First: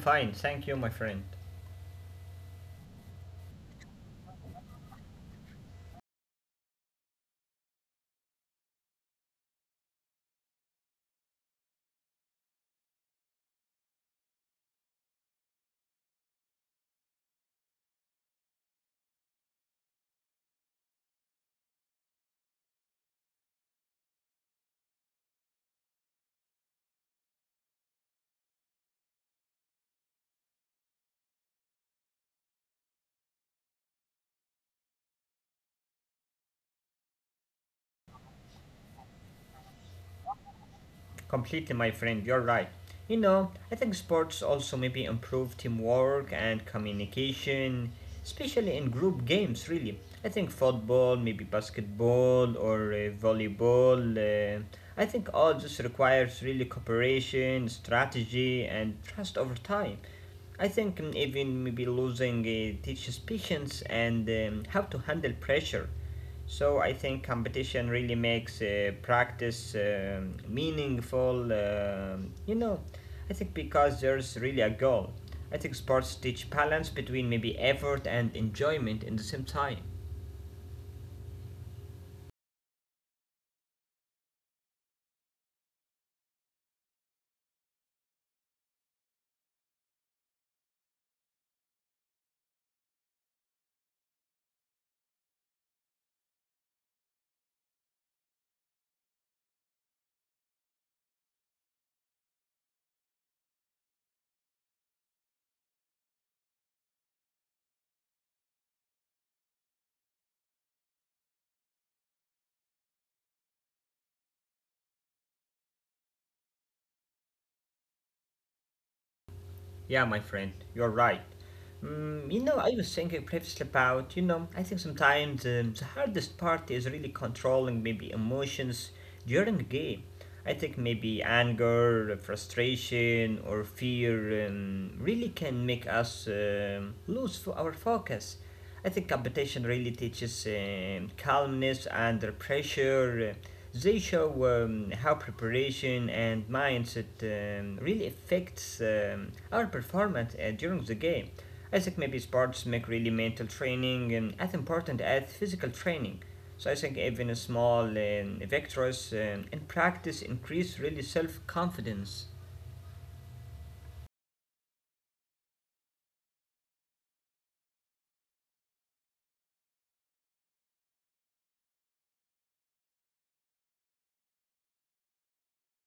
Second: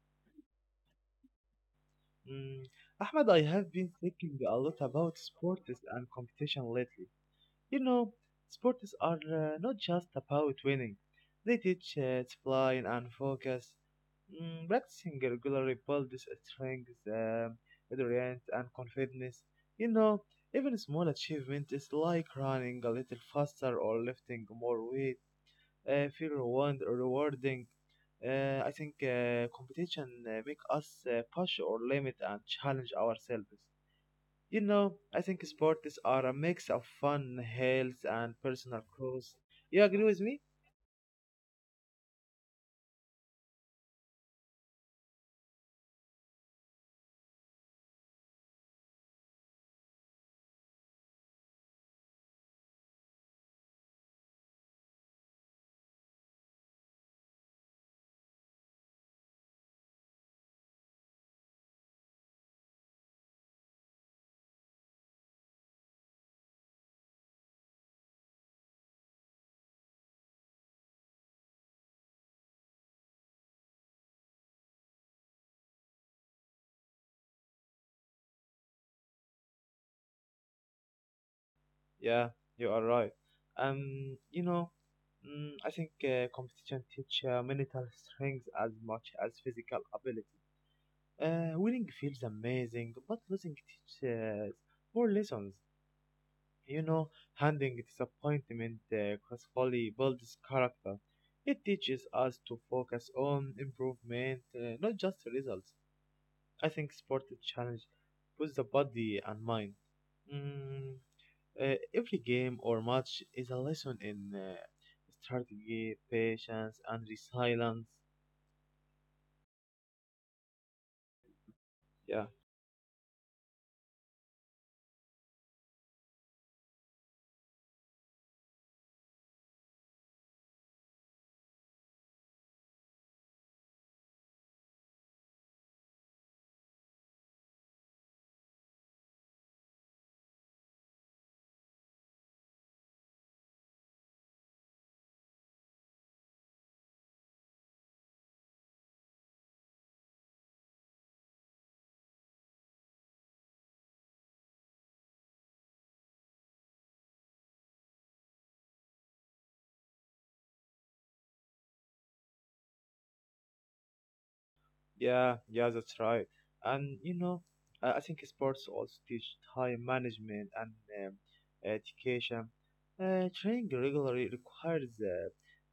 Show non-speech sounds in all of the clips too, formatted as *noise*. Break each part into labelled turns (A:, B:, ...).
A: fine, thank you, my friend.
B: Mm, Ahmed, I have been thinking a lot about sports and competition lately. You know, sports are not just about winning. They teach discipline and focus. Practicing regularly builds strength, endurance, and confidence. You know, even small achievements like running a little faster or lifting more weight feel rewarding. I think competition make us push or limit and challenge ourselves. You know, I think sports are a mix of fun, health, and personal growth. You agree with me?
A: Completely, my friend, you're right. You know, I think sports also maybe improve teamwork and communication, especially in group games, really. I think football, maybe basketball or volleyball, I think all this requires really cooperation, strategy, and trust over time. I think even maybe losing teaches patience and how to handle pressure. So I think competition really makes practice meaningful. I think because there's really a goal. I think sports teach balance between maybe effort and enjoyment in the same time.
B: Yeah, you are right. You know, I think competition teach mental strength as much as physical ability. Winning feels amazing, but losing teaches more lessons. You know, handling disappointment gracefully builds character. It teaches us to focus on improvement, not just results. I think sport challenge puts the body and mind. Mm, every game or match is a lesson in strategy, patience, and resilience.
A: Yeah, my friend, you're right.
B: Yeah.
A: Mm, you know, I was thinking previously about, you know, I think sometimes the hardest part is really controlling maybe emotions during a game. I think maybe anger, frustration, or fear really can make us our focus. I think competition really teaches calmness under pressure. They show how preparation and mindset really affects our performance during the game. I think maybe sports make really mental training as important as physical training. So I think even a small victories in practice increase really self confidence.
B: Yeah, yeah, that's right. And you know, I think sports also teach time management and um, education. Training regularly requires uh,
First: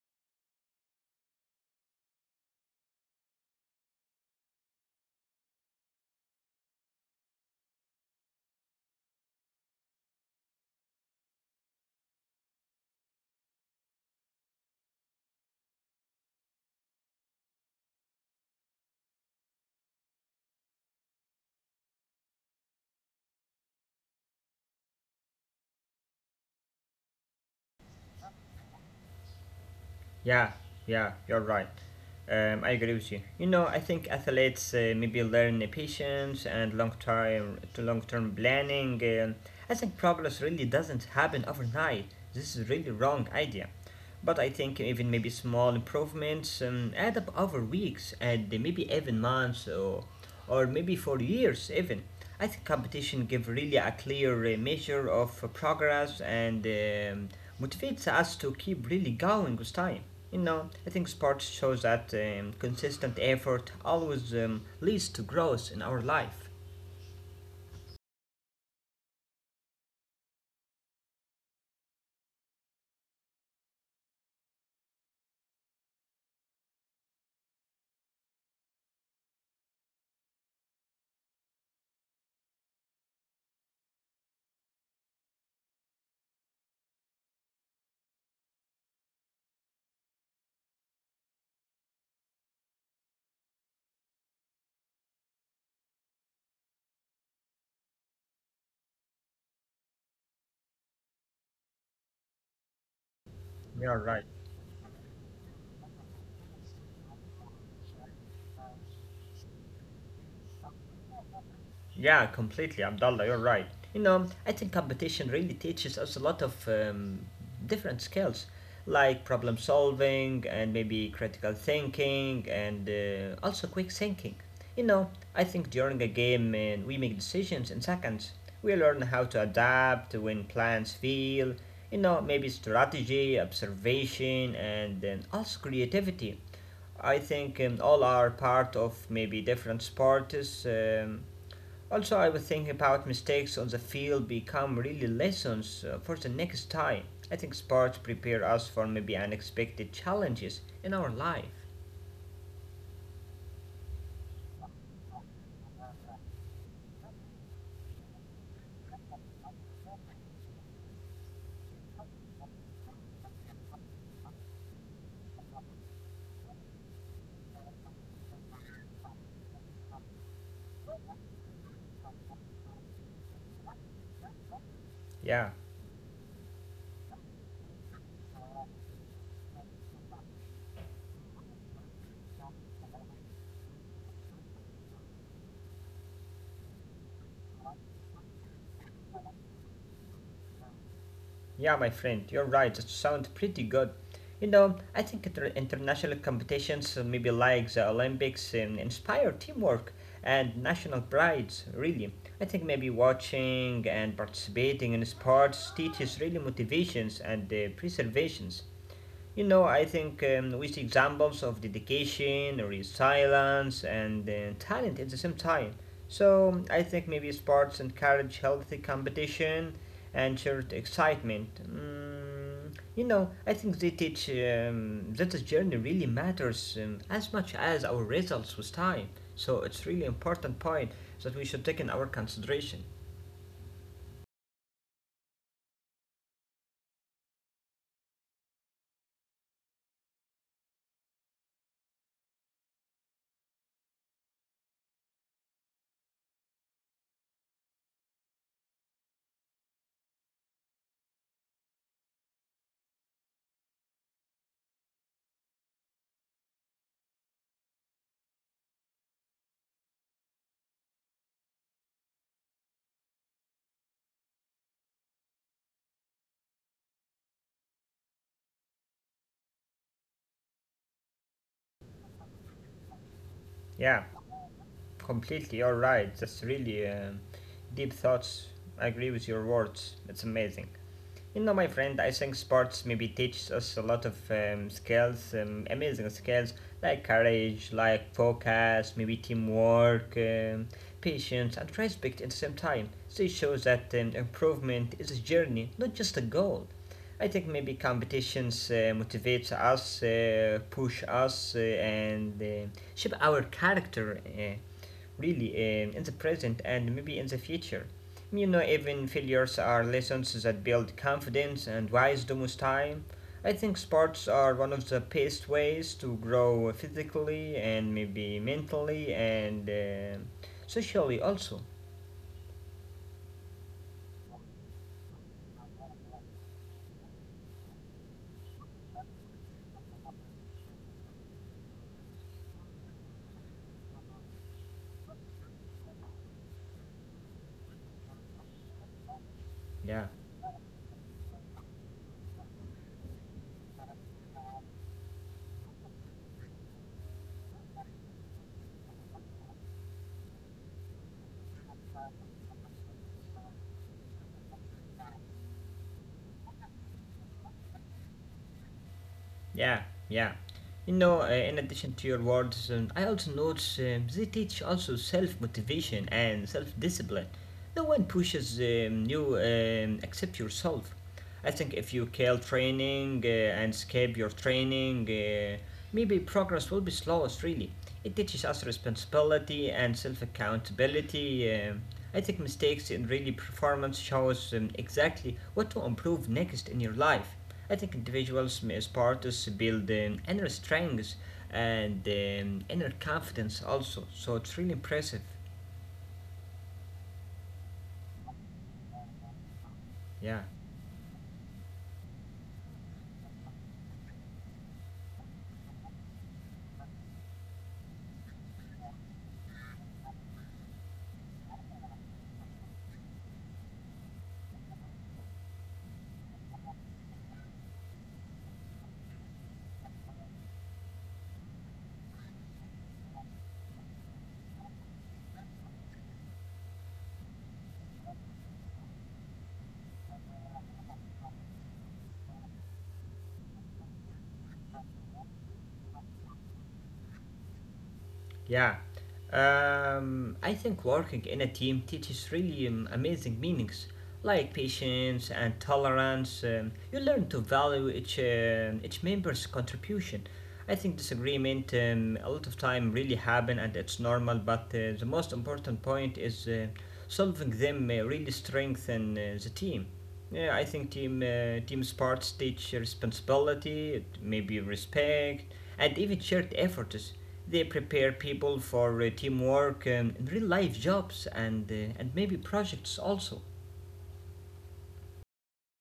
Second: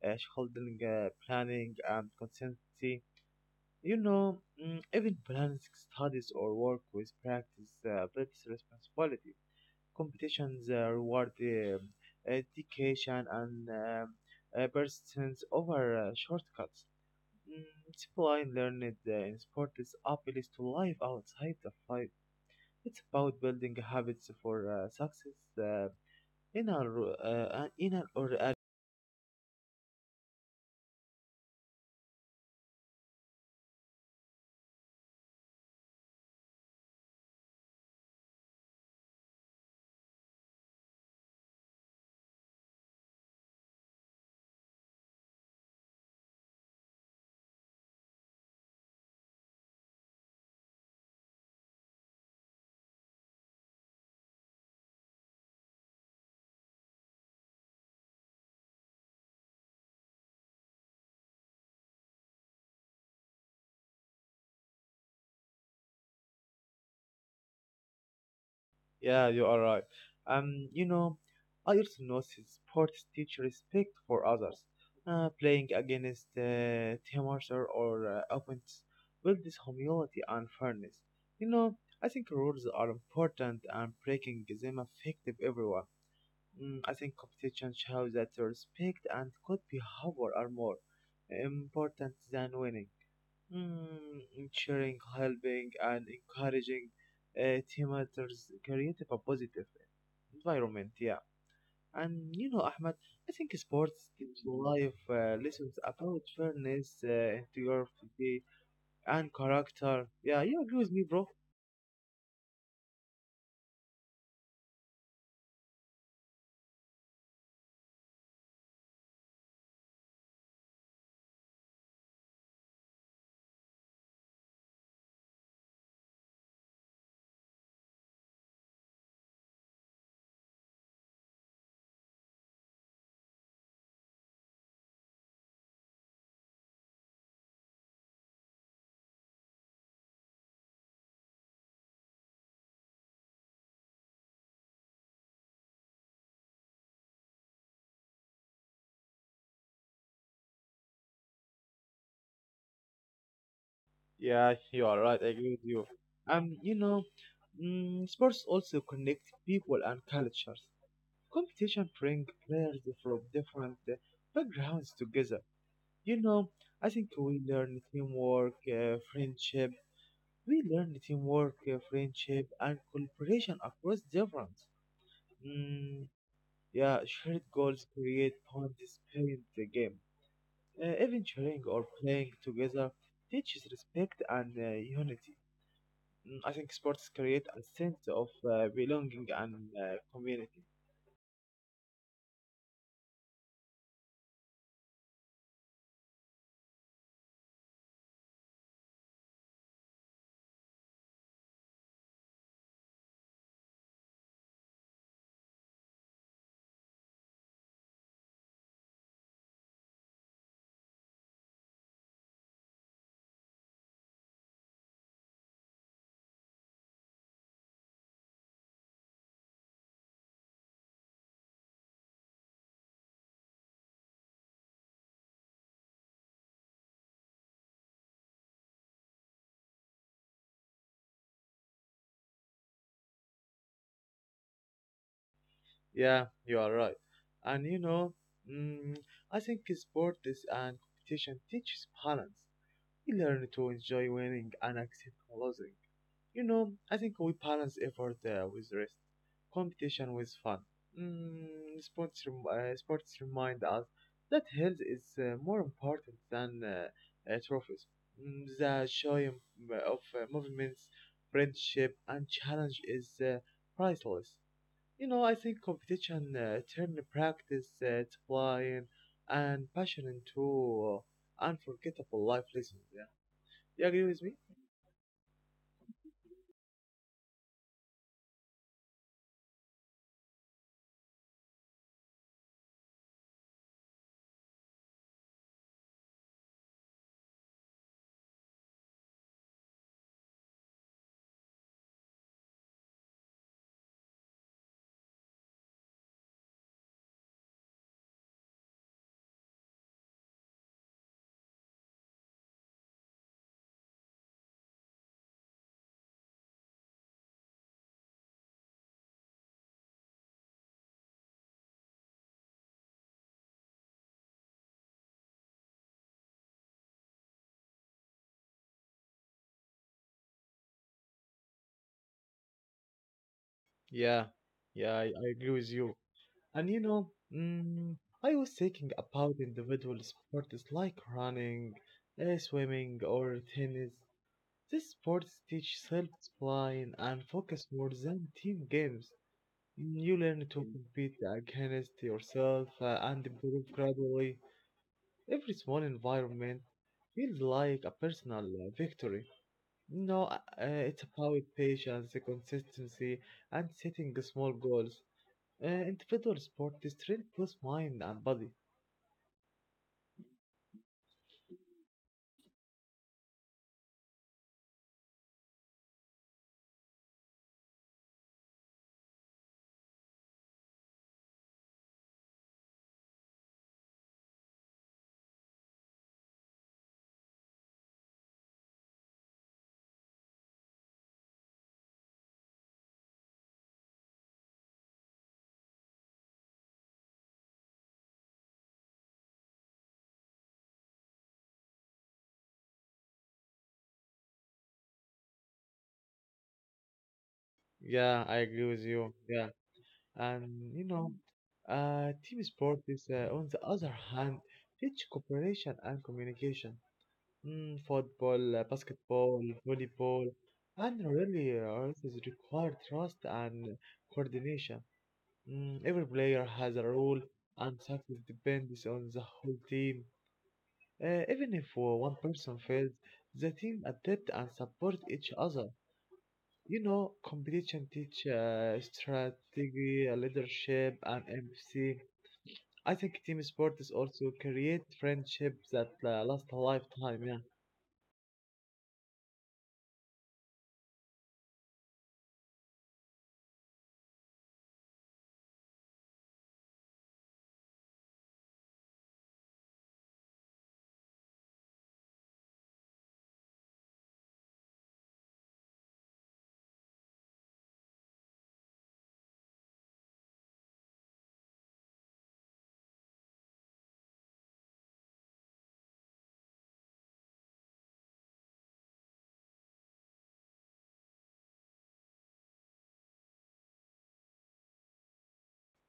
B: uh, holding planning and consistency. You know, even balancing studies or work with practice builds responsibility. Competitions reward education and persistence over shortcuts. Mm, Zipline learned in sport is appeals to life outside the fight. It's about building habits for success in a in an or a-
A: Yeah, yeah, you're right. I agree with you. You know, I think athletes maybe learn the patience and long term planning. I think progress really doesn't happen overnight. This is really wrong idea. But I think even maybe small improvements add up over weeks and maybe even months or maybe for years even. I think competition gives really a clear measure of progress and motivates us to keep really going with time. You know, I think sports shows that consistent effort always leads to growth in our life.
B: yeah, you are right. You know, I also notice sports teach respect for others. Playing against teammates or opponents builds humility and fairness. You know, I think rules are important and breaking them affect everyone. I think competition shows that respect and good behavior are more important than winning. Ensuring, helping, and encouraging team matters create a positive environment. Yeah, and you know, Ahmed, I think
A: You are
B: sports
A: right.
B: teach life lessons about fairness, integrity, and character. Yeah, you agree with me, bro?
A: Yeah, completely, Abdullah, you're right. You know, I think competition really teaches us a lot of different skills, like problem solving and maybe critical thinking and also quick thinking. You know, I think during a game, man, we make decisions in seconds. We learn how to adapt when plans fail. You know, maybe strategy, observation, and then also creativity. I think all are part of maybe different sports. Also, I was thinking about mistakes on the field become really lessons for the next time. I think sports prepare us for maybe unexpected challenges in our life.
B: Yeah, you are right. I agree with you. And you know, sports also connect people and cultures. Competition bring players from different backgrounds together. You know, I think we learn teamwork, friendship. We learn teamwork, friendship, and cooperation across difference.
A: Yeah,
B: Mm, yeah, shared goals create bonds in the game. Even cheering or playing together teaches respect and unity. I think sports create a sense of belonging and community.
A: yeah, my friend, you're right. That sounds pretty good. You know, I think international competitions, maybe like the Olympics, inspire teamwork and national prides. Really, I think maybe watching and participating in sports teaches really motivations and preservations. You know, I think we see examples of dedication, resilience, and talent at the same time. So I think maybe sports encourage healthy competition and shared excitement. Mm, you know, I think they teach that the journey really matters as much as our results with time. So it's really important point that we should take in our consideration.
B: Yeah, you are right. And you know, mm, I think sports and competition teaches balance. We learn to enjoy winning and accept losing. You know, I think we balance effort with rest, competition with fun. Mm, sports, sports remind us that health is more important than trophies. The joy of movements, friendship, and challenge is priceless. You know, I think competition turned practice, discipline, and passion into unforgettable life lessons. Yeah. You agree
A: Yeah,
B: with me?
A: completely. You're right. That's really deep thoughts. I agree with your words. It's amazing. You know, my friend, I think sports maybe teaches us a lot of skills, amazing skills like courage, like focus, maybe teamwork, patience, and respect at the same time. So it shows that improvement is a journey, not just a goal. I think maybe competitions motivates us, push us, and shape our character. Really in the present and maybe in the future. You know, even failures are lessons that build confidence and wisdom with time. I think sports are one of the best ways to grow physically and maybe mentally and socially also.
B: Yeah, yeah, I agree with you. And you know, I was thinking about individual sports like running, swimming, or tennis. These sports teach self-discipline and focus more than team games.
A: Yeah.
B: You learn to compete against yourself and improve gradually. Every small environment feels like a personal victory. No, it's about patience, the consistency, and setting small goals. Individual sport is trained both mind and body.
A: Yeah, yeah. You know, in addition to your words, I also notice they teach also self motivation and self discipline. No one pushes you except yourself. I think if you kill training and skip your training, maybe progress will be slowest really. It teaches us responsibility and self accountability. I think mistakes in really performance shows exactly what to improve next in your life. I think individuals may start to build inner strength and inner confidence also. So it's really impressive.
B: Yeah, I agree with you. Yeah,
A: Yeah.
B: and you know, team sport is, on the other hand, teach cooperation and communication. Football, basketball, volleyball, and really, this require trust and coordination. Every player has a role, and success depends on the whole team. Even if one person fails, the team adapt and support each other. You know, competition teach strategy, leadership, and empathy. I think team sport is also create friendships that last a lifetime. Yeah,
A: Yeah, I think working in a team teaches really amazing meanings like patience and tolerance. You learn to value each member's contribution. I think disagreement a lot of time really happen and it's normal. But the most important point is solving them really strengthen the team. Yeah, I think team sports teach responsibility, maybe respect, and even shared efforts. They prepare people for teamwork in real life jobs and maybe projects also.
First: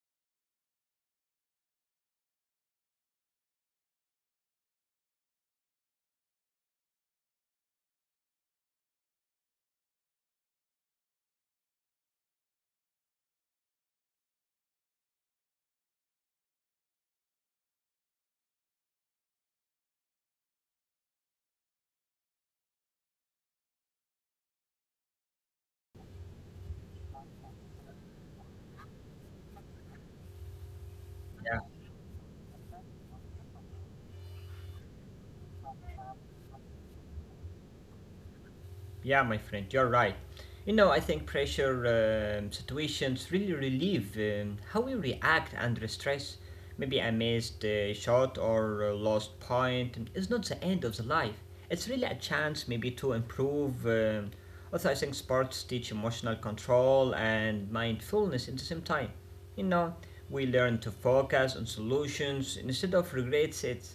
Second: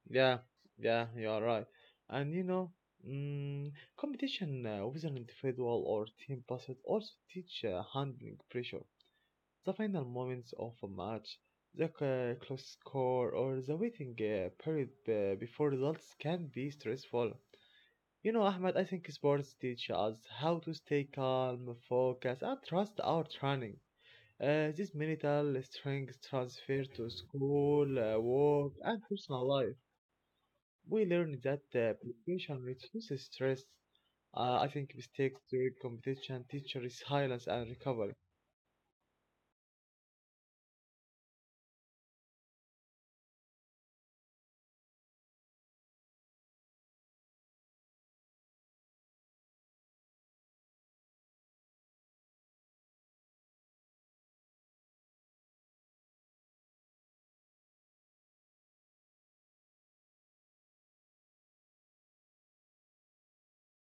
B: yeah, yeah. You are right. And you know, mm, competition with an individual or team, but it also teach handling pressure. The final moments of a match, the close score, or the waiting period before results can be stressful. You know, Ahmed, I think sports teach us how to stay calm, focus, and trust our training. This mental strength transfer to school, work, and personal life. We learn that preparation reduces stress. I think mistakes during competition teach resilience and recovery.
A: Yeah, my friend, you're right. You know, I think pressure situations really relieve how we react under stress. Maybe a missed shot or a lost point is not the end of the life. It's really a chance maybe to improve. Also, I think sports teach emotional control and mindfulness at the same time. You know, we learn to focus on solutions instead of regrets. It's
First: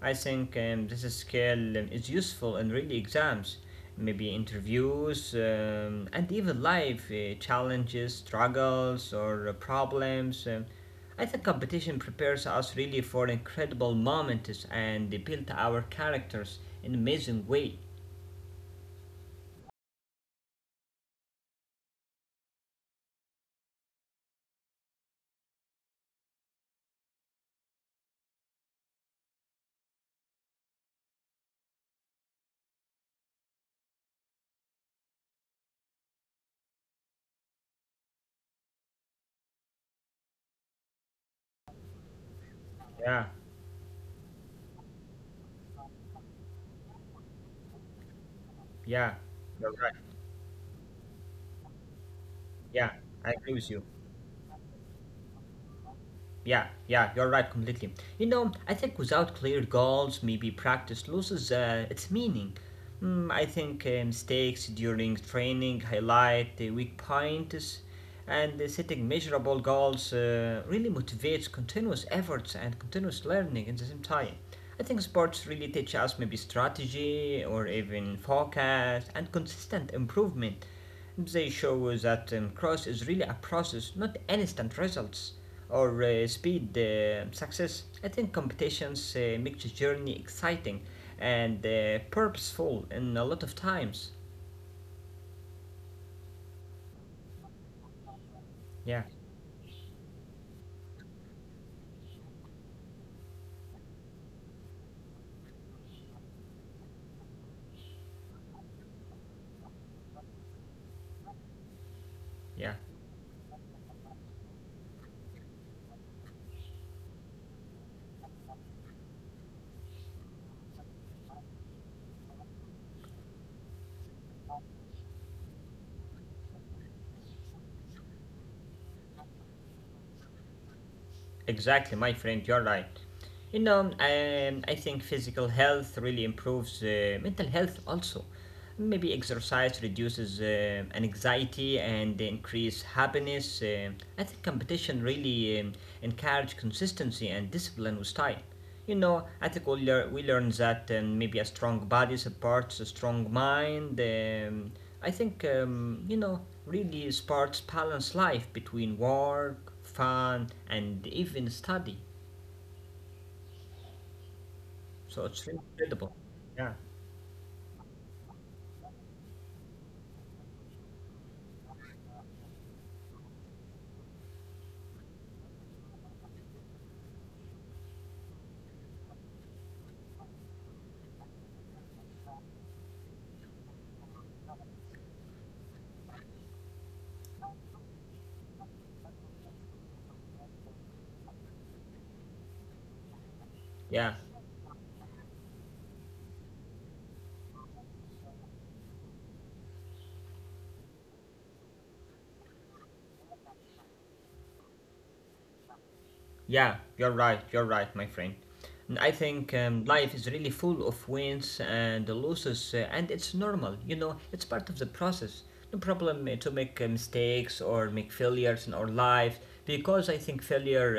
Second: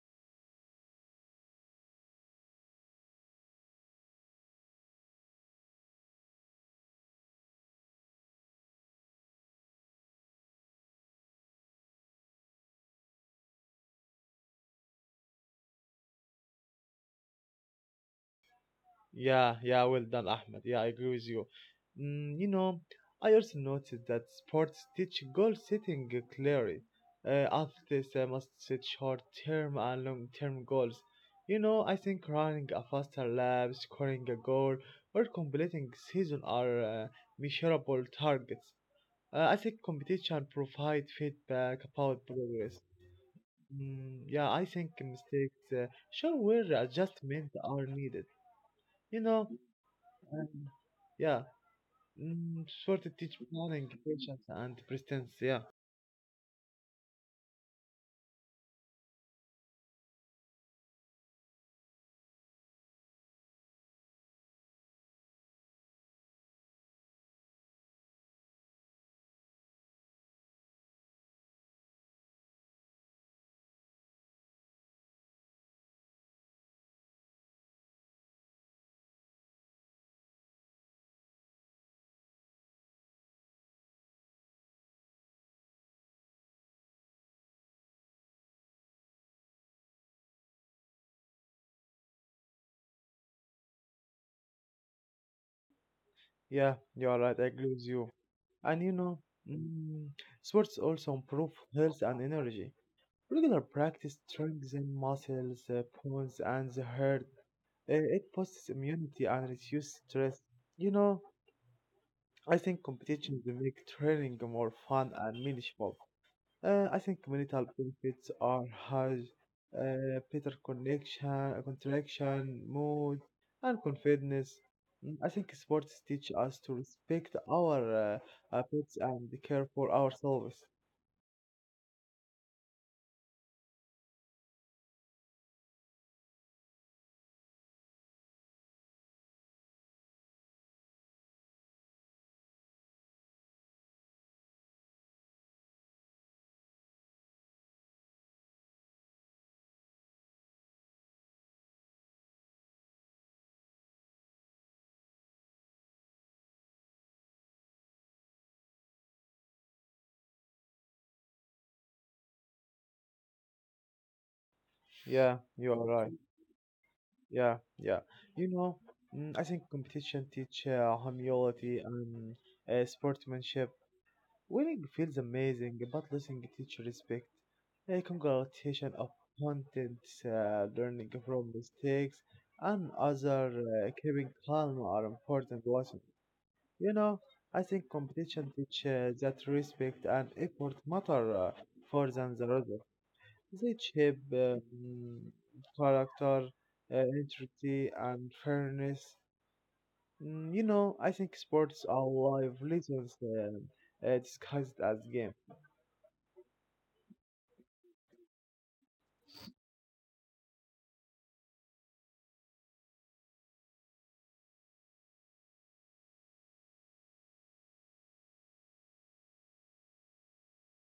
A: I think this skill is useful in really exams, maybe interviews, and even life challenges, struggles, or problems. I think competition prepares us really for incredible moments and they build our characters in an amazing way.
B: Yeah, yeah, well done, Ahmed. Yeah, I agree with you. You know, I also noticed that sports teach goal setting clearly. Athletes must set short term and long term goals. You know, I think running a faster lap, scoring a goal, or completing season are measurable targets. I think competition provide feedback about progress.
A: Yeah,
B: Yeah, I think mistakes show where adjustments are needed.
A: yeah,
B: You know,
A: you're right.
B: and yeah,
A: Yeah,
B: sort of
A: I
B: teach
A: agree with you.
B: planning, patience, and persistence. Yeah,
A: Yeah, yeah, you're right completely. You know, I think without clear goals, maybe practice loses its meaning. Mm, I think mistakes during training highlight the weak points, and setting measurable goals really motivates continuous efforts and continuous learning at the same time. I think sports really teach us maybe strategy or even focus and consistent improvement. They show us that cross is really a process, not instant results or speed success. I think competitions make the journey exciting and purposeful in a lot of times.
B: yeah, you are right. I agree with you. And you
A: Yeah,
B: know, mm, sports also improve health and energy. Regular practice strengthens muscles, bones, and the heart. It boosts immunity and reduces stress. You know, I
A: yeah,
B: think competitions make training more fun and meaningful. I think communal benefits are high, better connection, contraction, mood, and confidence. I think sports teach us to respect our pets and care for ourselves.
A: exactly, my friend, you're right. You know, I think physical health really improves mental health also. Maybe exercise reduces anxiety and increase happiness. I think competition really encourage consistency and discipline with time. You know, I think we learned that maybe a strong body supports a strong mind. I think, you know, really supports balanced life between work, fun, and even study. So
B: Yeah,
A: it's really
B: you are right.
A: incredible.
B: Yeah, yeah. You know, I think competition teach humility and sportsmanship. Winning feels amazing, but losing teaches respect. A congratulation of content, learning from mistakes, and other keeping calm are important lessons. You know, I think competition teaches that respect and effort matter more than the result. They
A: Yeah.
B: shape character, integrity, and fairness. You know, I think sports are live lessons disguised as game.
A: Yeah, you're right, my friend. And I think life is really full of wins and losses, and it's normal, you know, it's part of the process. No problem to make mistakes or make failures in our life because I think failure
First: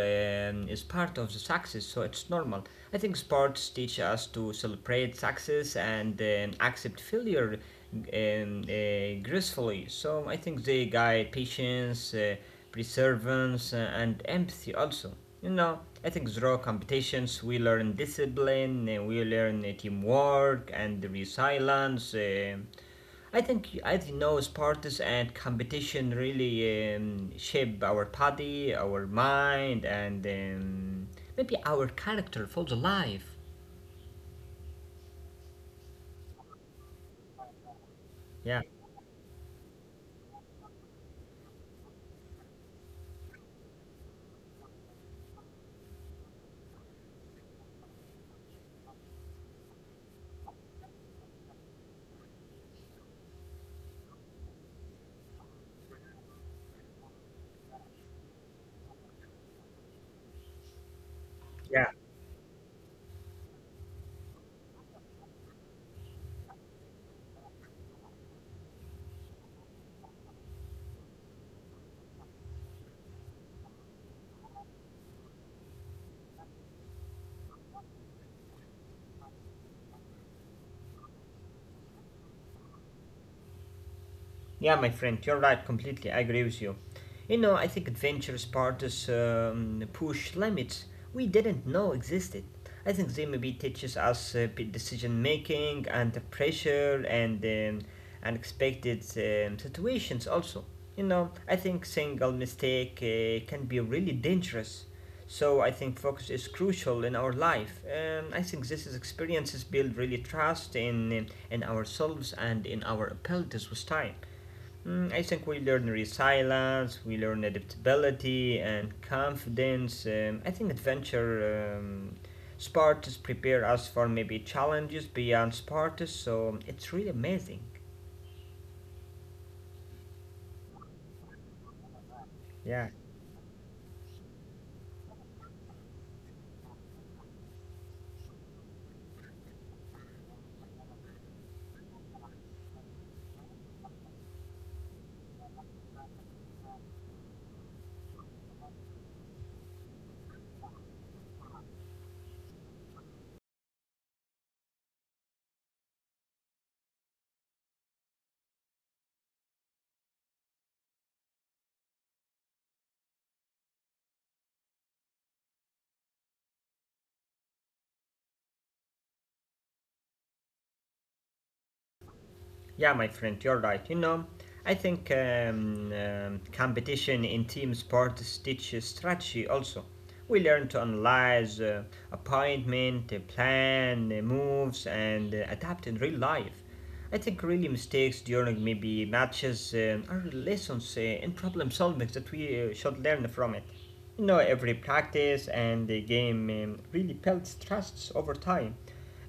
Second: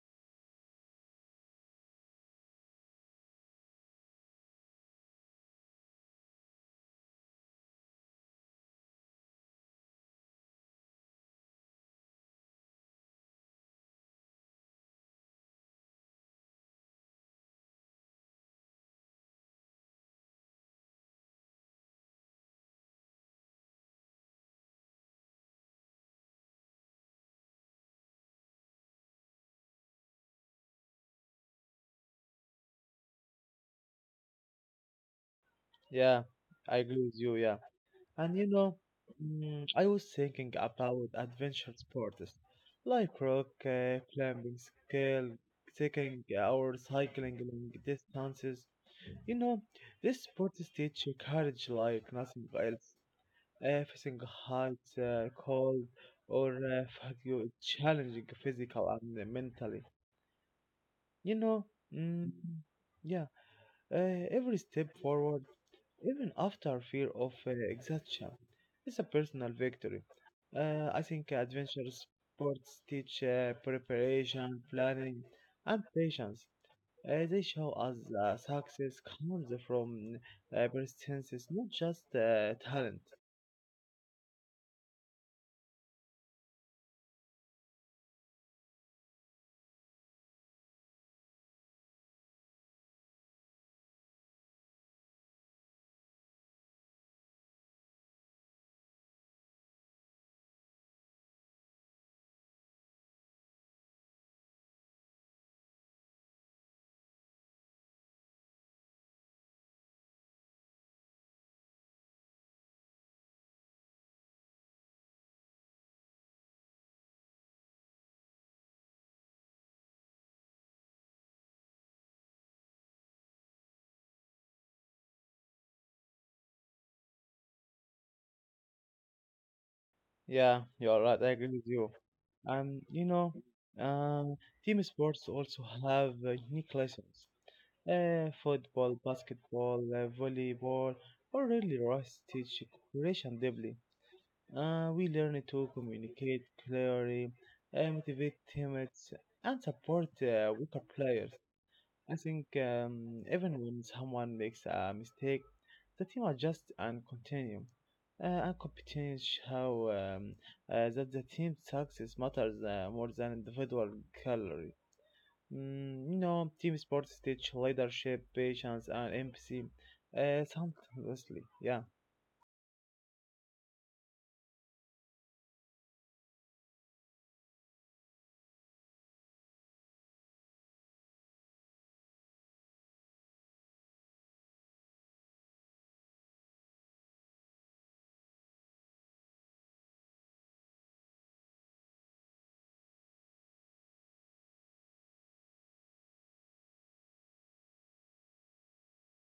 A: is part of the success, so it's normal. I think sports teach us to celebrate success and accept failure gracefully. So I think they guide patience. Perseverance, and empathy also. You know, ethics draw competitions, we learn discipline, we learn teamwork and resilience. I think those parties and competition really shape our body, our mind, and maybe our character for the life.
B: Yeah, I agree with you. Yeah, and you
A: Yeah.
B: know, I was thinking about adventure sports like rock climbing, scale, trekking, or cycling long distances. You know, these sports teach you courage like nothing else. Facing heights, cold, or fatigue is challenging physical and mentally. You know,
A: Yeah.
B: mm, yeah, every step forward even after fear of exhaustion, it's a personal victory. I think adventure sports teach preparation, planning, and patience. They show us success comes from persistence, not just talent.
A: Yeah, my friend, you're right. Completely, I agree with you. You know, I think adventurous parties push limits we didn't know existed. I think they maybe teaches us decision making and the pressure and unexpected situations. Also, you know, I think single mistake can be really dangerous. So I think focus is crucial in our life. I think this is experiences build really trust in ourselves and in our abilities with time. Mm, I think we learn resilience, we learn adaptability and confidence. I think adventure sports prepare us for maybe challenges beyond sports, so it's really amazing.
B: Yeah, you're right. I agree with you. And
A: Yeah.
B: you know, uh, team sports also have unique lessons. Football, basketball, volleyball, or really rice teach cooperation deeply. We learn to communicate clearly, motivate teammates, and support weaker players. I think even when someone makes a mistake, the team adjusts and continue. And competition show that the team success matters more than individual color. You know, team sports teach leadership, patience, and empathy. Something, honestly. Yeah,
A: Yeah, my friend, you're right. You know, I think competition in team sports teaches strategy also. We learn to analyze appointment, plan, moves, and adapt in real life. I think really mistakes during maybe matches are lessons in problem solving that we should learn from it. You know, every practice and the game really builds trusts over time.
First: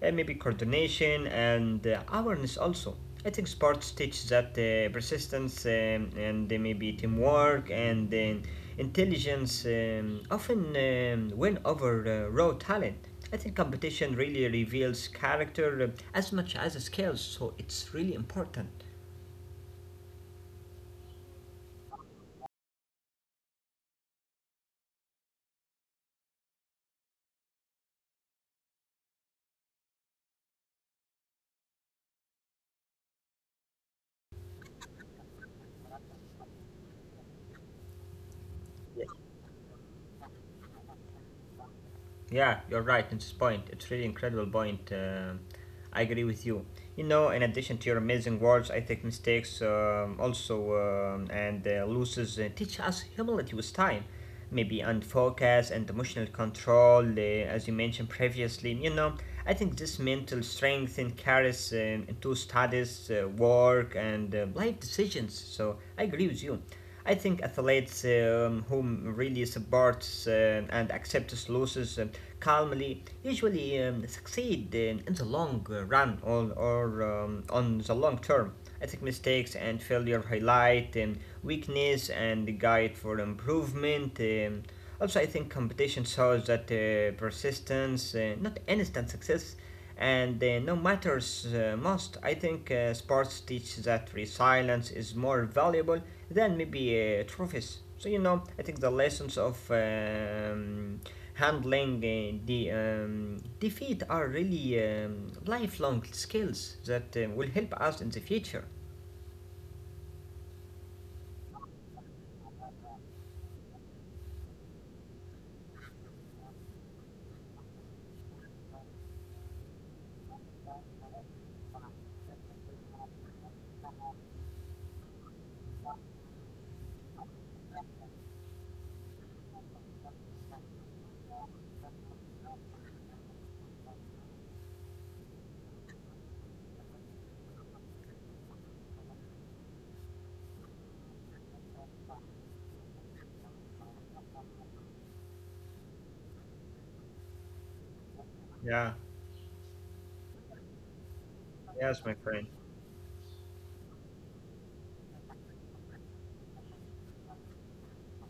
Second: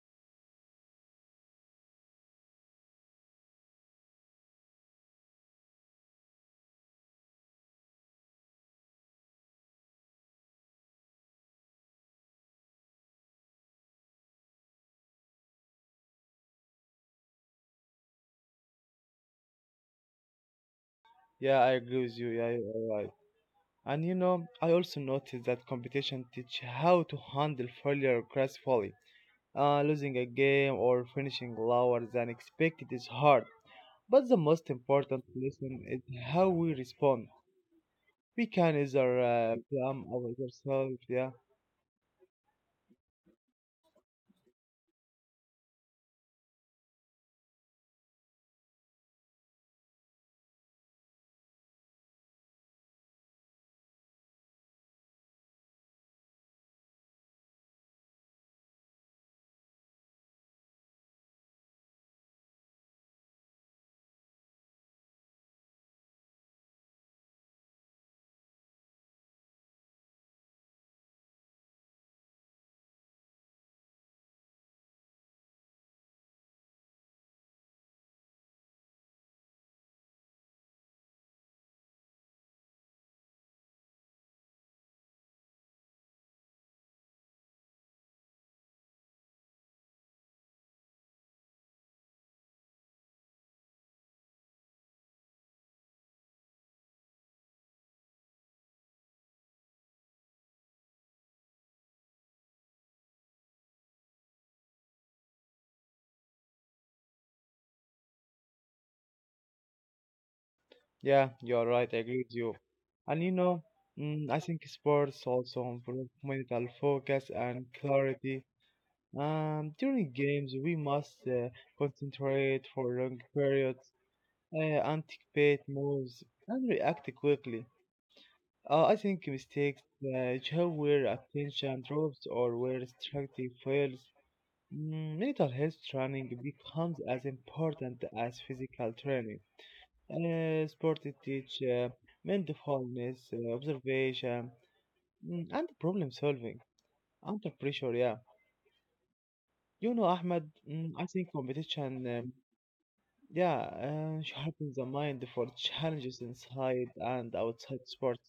A: Maybe coordination and awareness also. I think sports teach that persistence and maybe teamwork and intelligence often win over raw talent. I think competition really reveals character as much as skills, so it's really important.
B: yeah, I agree with you. Yeah, you're right. And you know, I also noticed that competition teach how to handle failure gracefully. Losing a game or finishing lower than expected is hard, but the most important lesson is how we respond. We can either blame ourselves, yeah.
A: Yeah, you're right in this point. It's really incredible point. I agree with you. You know, in addition to your amazing words, I think mistakes also and losses teach us humility with time. Maybe and focus and emotional control, as you mentioned previously. You know, I think this mental strength and carries into studies, work, and life decisions. So I agree with you. I think athletes whom really supports and accepts losses calmly usually succeed in the long run or on the long term. I think mistakes and failure highlight weakness and guide for improvement. Also, I think competition shows that persistence, not instant success, and no matters most. I think sports teach that resilience is more valuable then maybe trophies. So you know, I think the lessons of handling the defeat are really lifelong skills that will help us in the future.
B: Yeah, you're right. I agree with you. And you know, I think sports also improve mental focus and clarity. During games, we must concentrate for long periods, anticipate moves, and react quickly. I think mistakes show where attention drops or where strategy fails. Mental health training becomes as important as physical training. Sport it teach mindfulness, observation, and problem solving under pressure. Yeah,
A: Yeah,
B: you know, Ahmed. I think competition.
A: yes, my friend.
B: Yeah, sharpens the mind for challenges inside and outside sports.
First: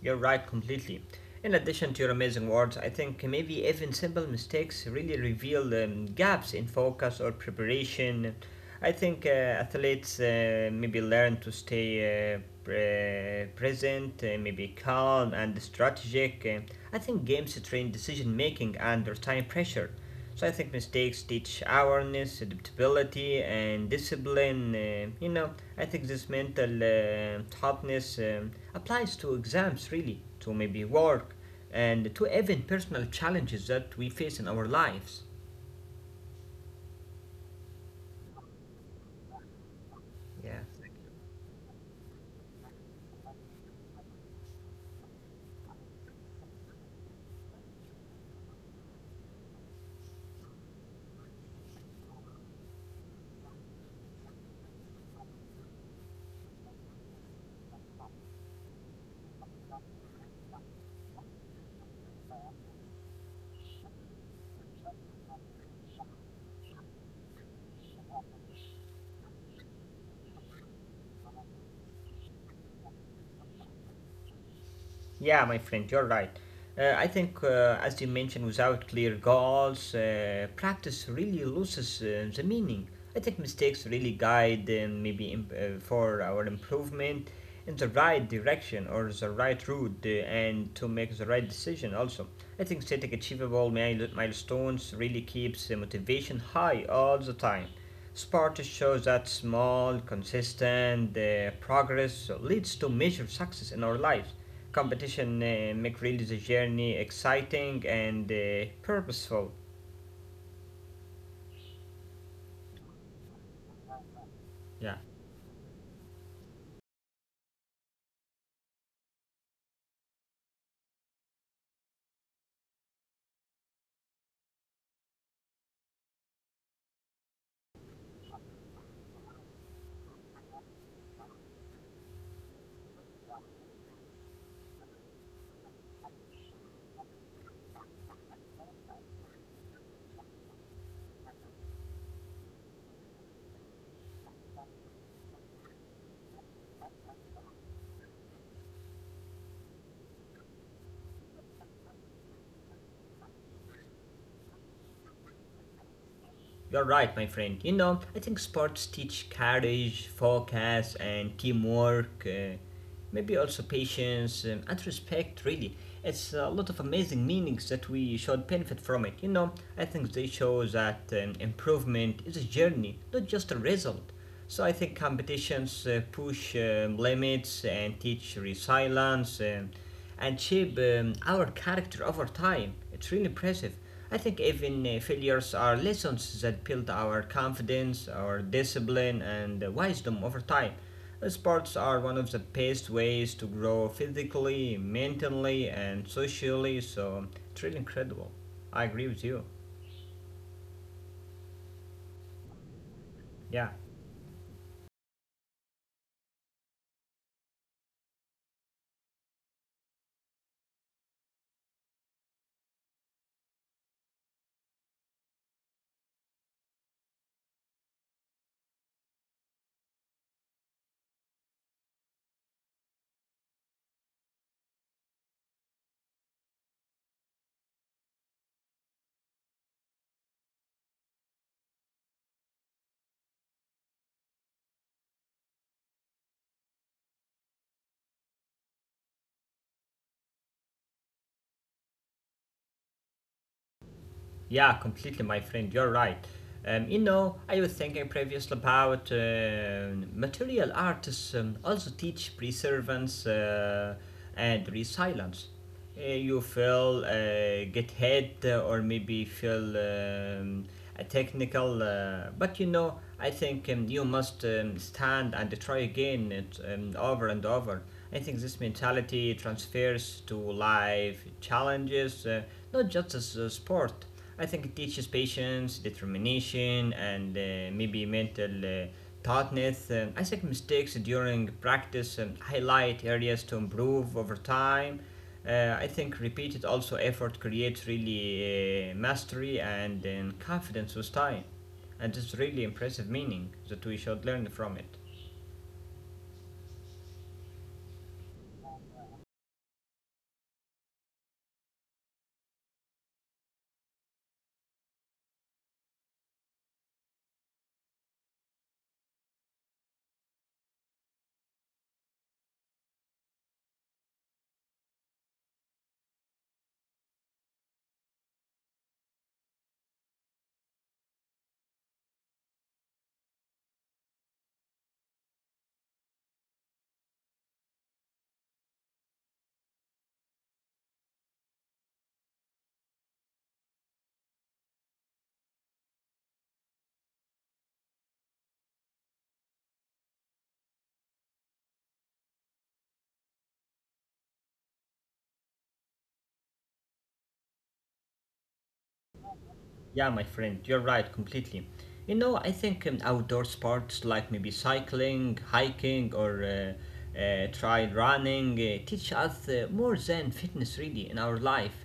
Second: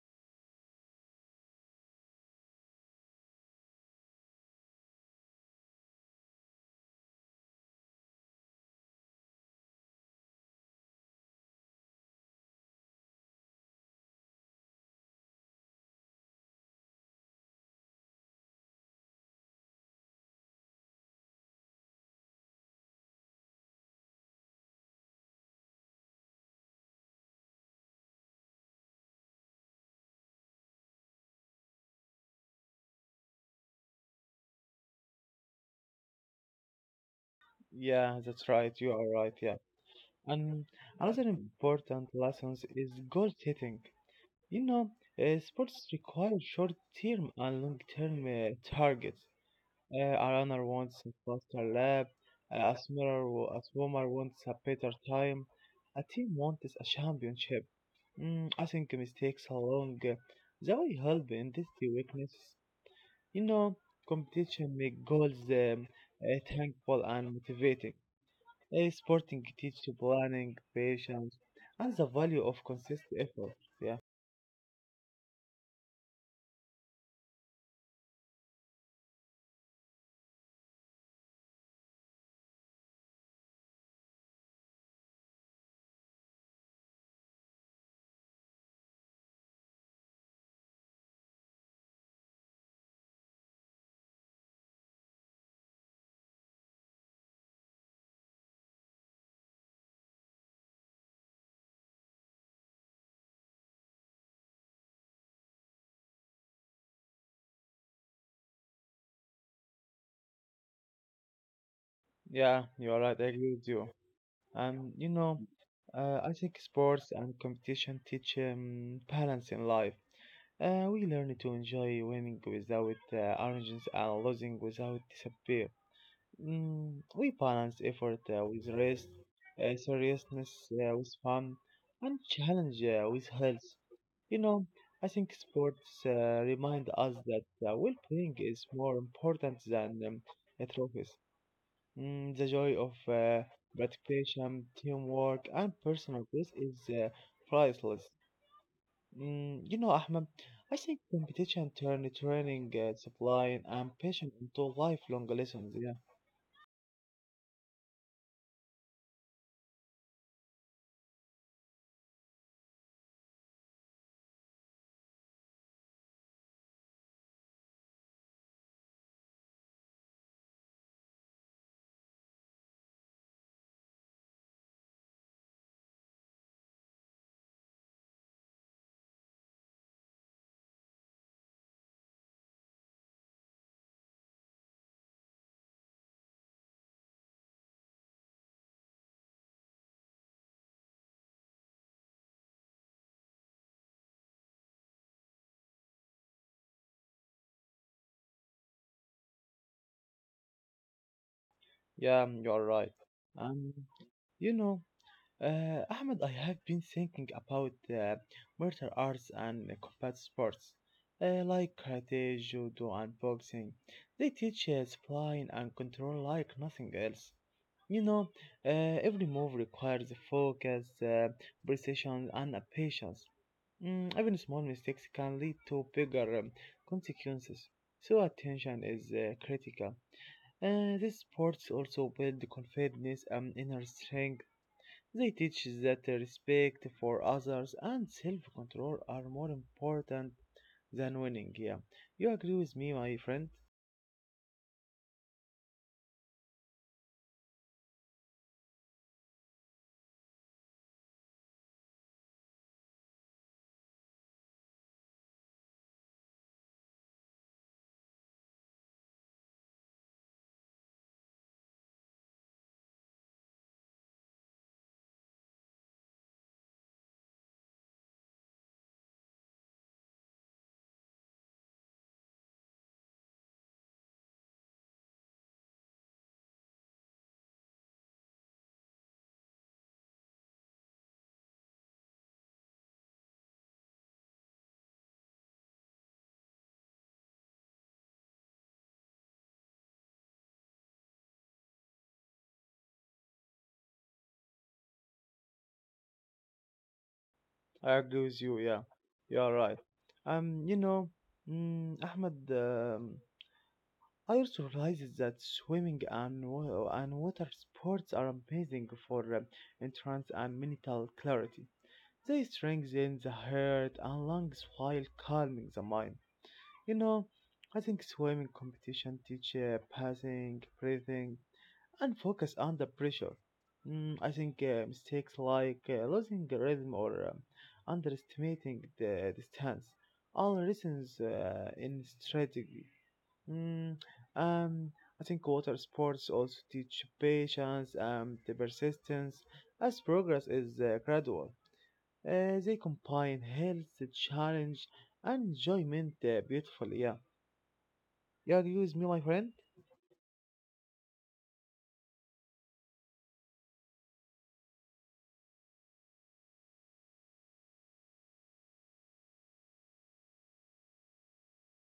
A: You're right completely. In addition to your amazing words, I think maybe even simple mistakes really reveal gaps in focus or preparation. I think athletes maybe learn to stay present, maybe calm and strategic. I think games train decision making under time pressure. So I think mistakes teach awareness, adaptability, and discipline. You know, I think this mental toughness applies to exams, really, to maybe work, and to even personal challenges that we face in our lives.
B: Yeah, that's right. You are right. Yeah, and
A: Yeah.
B: another important lessons is goal setting. You know, sports require short-term and long-term targets. A runner wants a faster lap. A swimmer, a swimmer wants a better time. A team wants a championship. I think mistakes along the way help in these two weaknesses. You know, competition make goals thankful and motivating. Sporting teach planning, patience, and the value of consistent effort. Yeah,
A: Yeah, my friend, you're right. I think, as you mentioned, without clear goals, practice really loses the meaning. I think mistakes really guide maybe for our improvement, in the right direction or the right route and to make the right decision also. I think setting achievable milestones really keeps the motivation high all the time. Sport shows that small consistent progress leads to measured success in our lives. Competition make really the journey exciting and purposeful.
B: yeah, you are right. I agree with you. And
A: Yeah.
B: you know, I think sports and competition teach balance in life. We learn to enjoy winning without arrogance and losing without disappear. We balance effort with rest, seriousness with fun, and challenge with health. You know, I think sports remind us that well-being is more important than trophies. The joy of participation, teamwork, and personal growth is priceless. You know, Ahmed, I think competition turns training, supply, and passion into lifelong lessons. Yeah,
A: You're right, my friend. You know, I think sports teach courage, focus, and teamwork. Maybe also patience and respect. Really, it's a lot of amazing meanings that we should benefit from it. You know, I think they show that improvement is a journey, not just a result. So I think competitions push limits and teach resilience. And shape our character over time. It's really impressive. I think even failures are lessons that build our confidence, our discipline, and wisdom over time. Sports are one of the best ways to grow physically, mentally, and socially, so it's really incredible. I agree with you.
B: yeah, you are right. Um,
A: Yeah.
B: you know. Ahmed, I have been thinking about martial arts and combat sports, like karate, judo, and boxing. They teach spline and control like nothing else. You know, every move requires focus, precision, and patience. Even small mistakes can lead to bigger consequences. So attention is critical. These sports also build confidence and inner strength. They teach that respect for others and self-control are more important than winning. Yeah, you agree with me, my friend?
A: Yeah, completely, my friend. You're right. You know, I was thinking previously about material artists also teach preservance and resilience. You feel get hit or maybe feel a technical. But you know, I think you must stand and try again it, over and over. I think this mentality transfers to life challenges, not just as a sport. I think it teaches patience, determination, and maybe mental toughness. I think mistakes during practice highlight areas to improve over time. I think repeated also effort creates really mastery and then confidence with time, and it's really impressive meaning that we should learn from it.
B: I agree with you. Yeah, you are right. Um, you know, Ahmed, I also realized that swimming and water sports are amazing for entrance and mental clarity. They strengthen the heart and lungs while calming the mind. You know, I think swimming competition teach passing, breathing, and focus under pressure. I think mistakes like losing the rhythm or underestimating the distance all lessons in strategy. Mm, um, I think water sports also teach patience and the persistence as progress is gradual. They combine health, challenge, and enjoyment beautifully. Yeah. Yeah, agree with me, my friend.
A: Yeah, my friend, you're right completely. You know, I think outdoor sports like maybe cycling, hiking, or try running teach us more than fitness really in our life.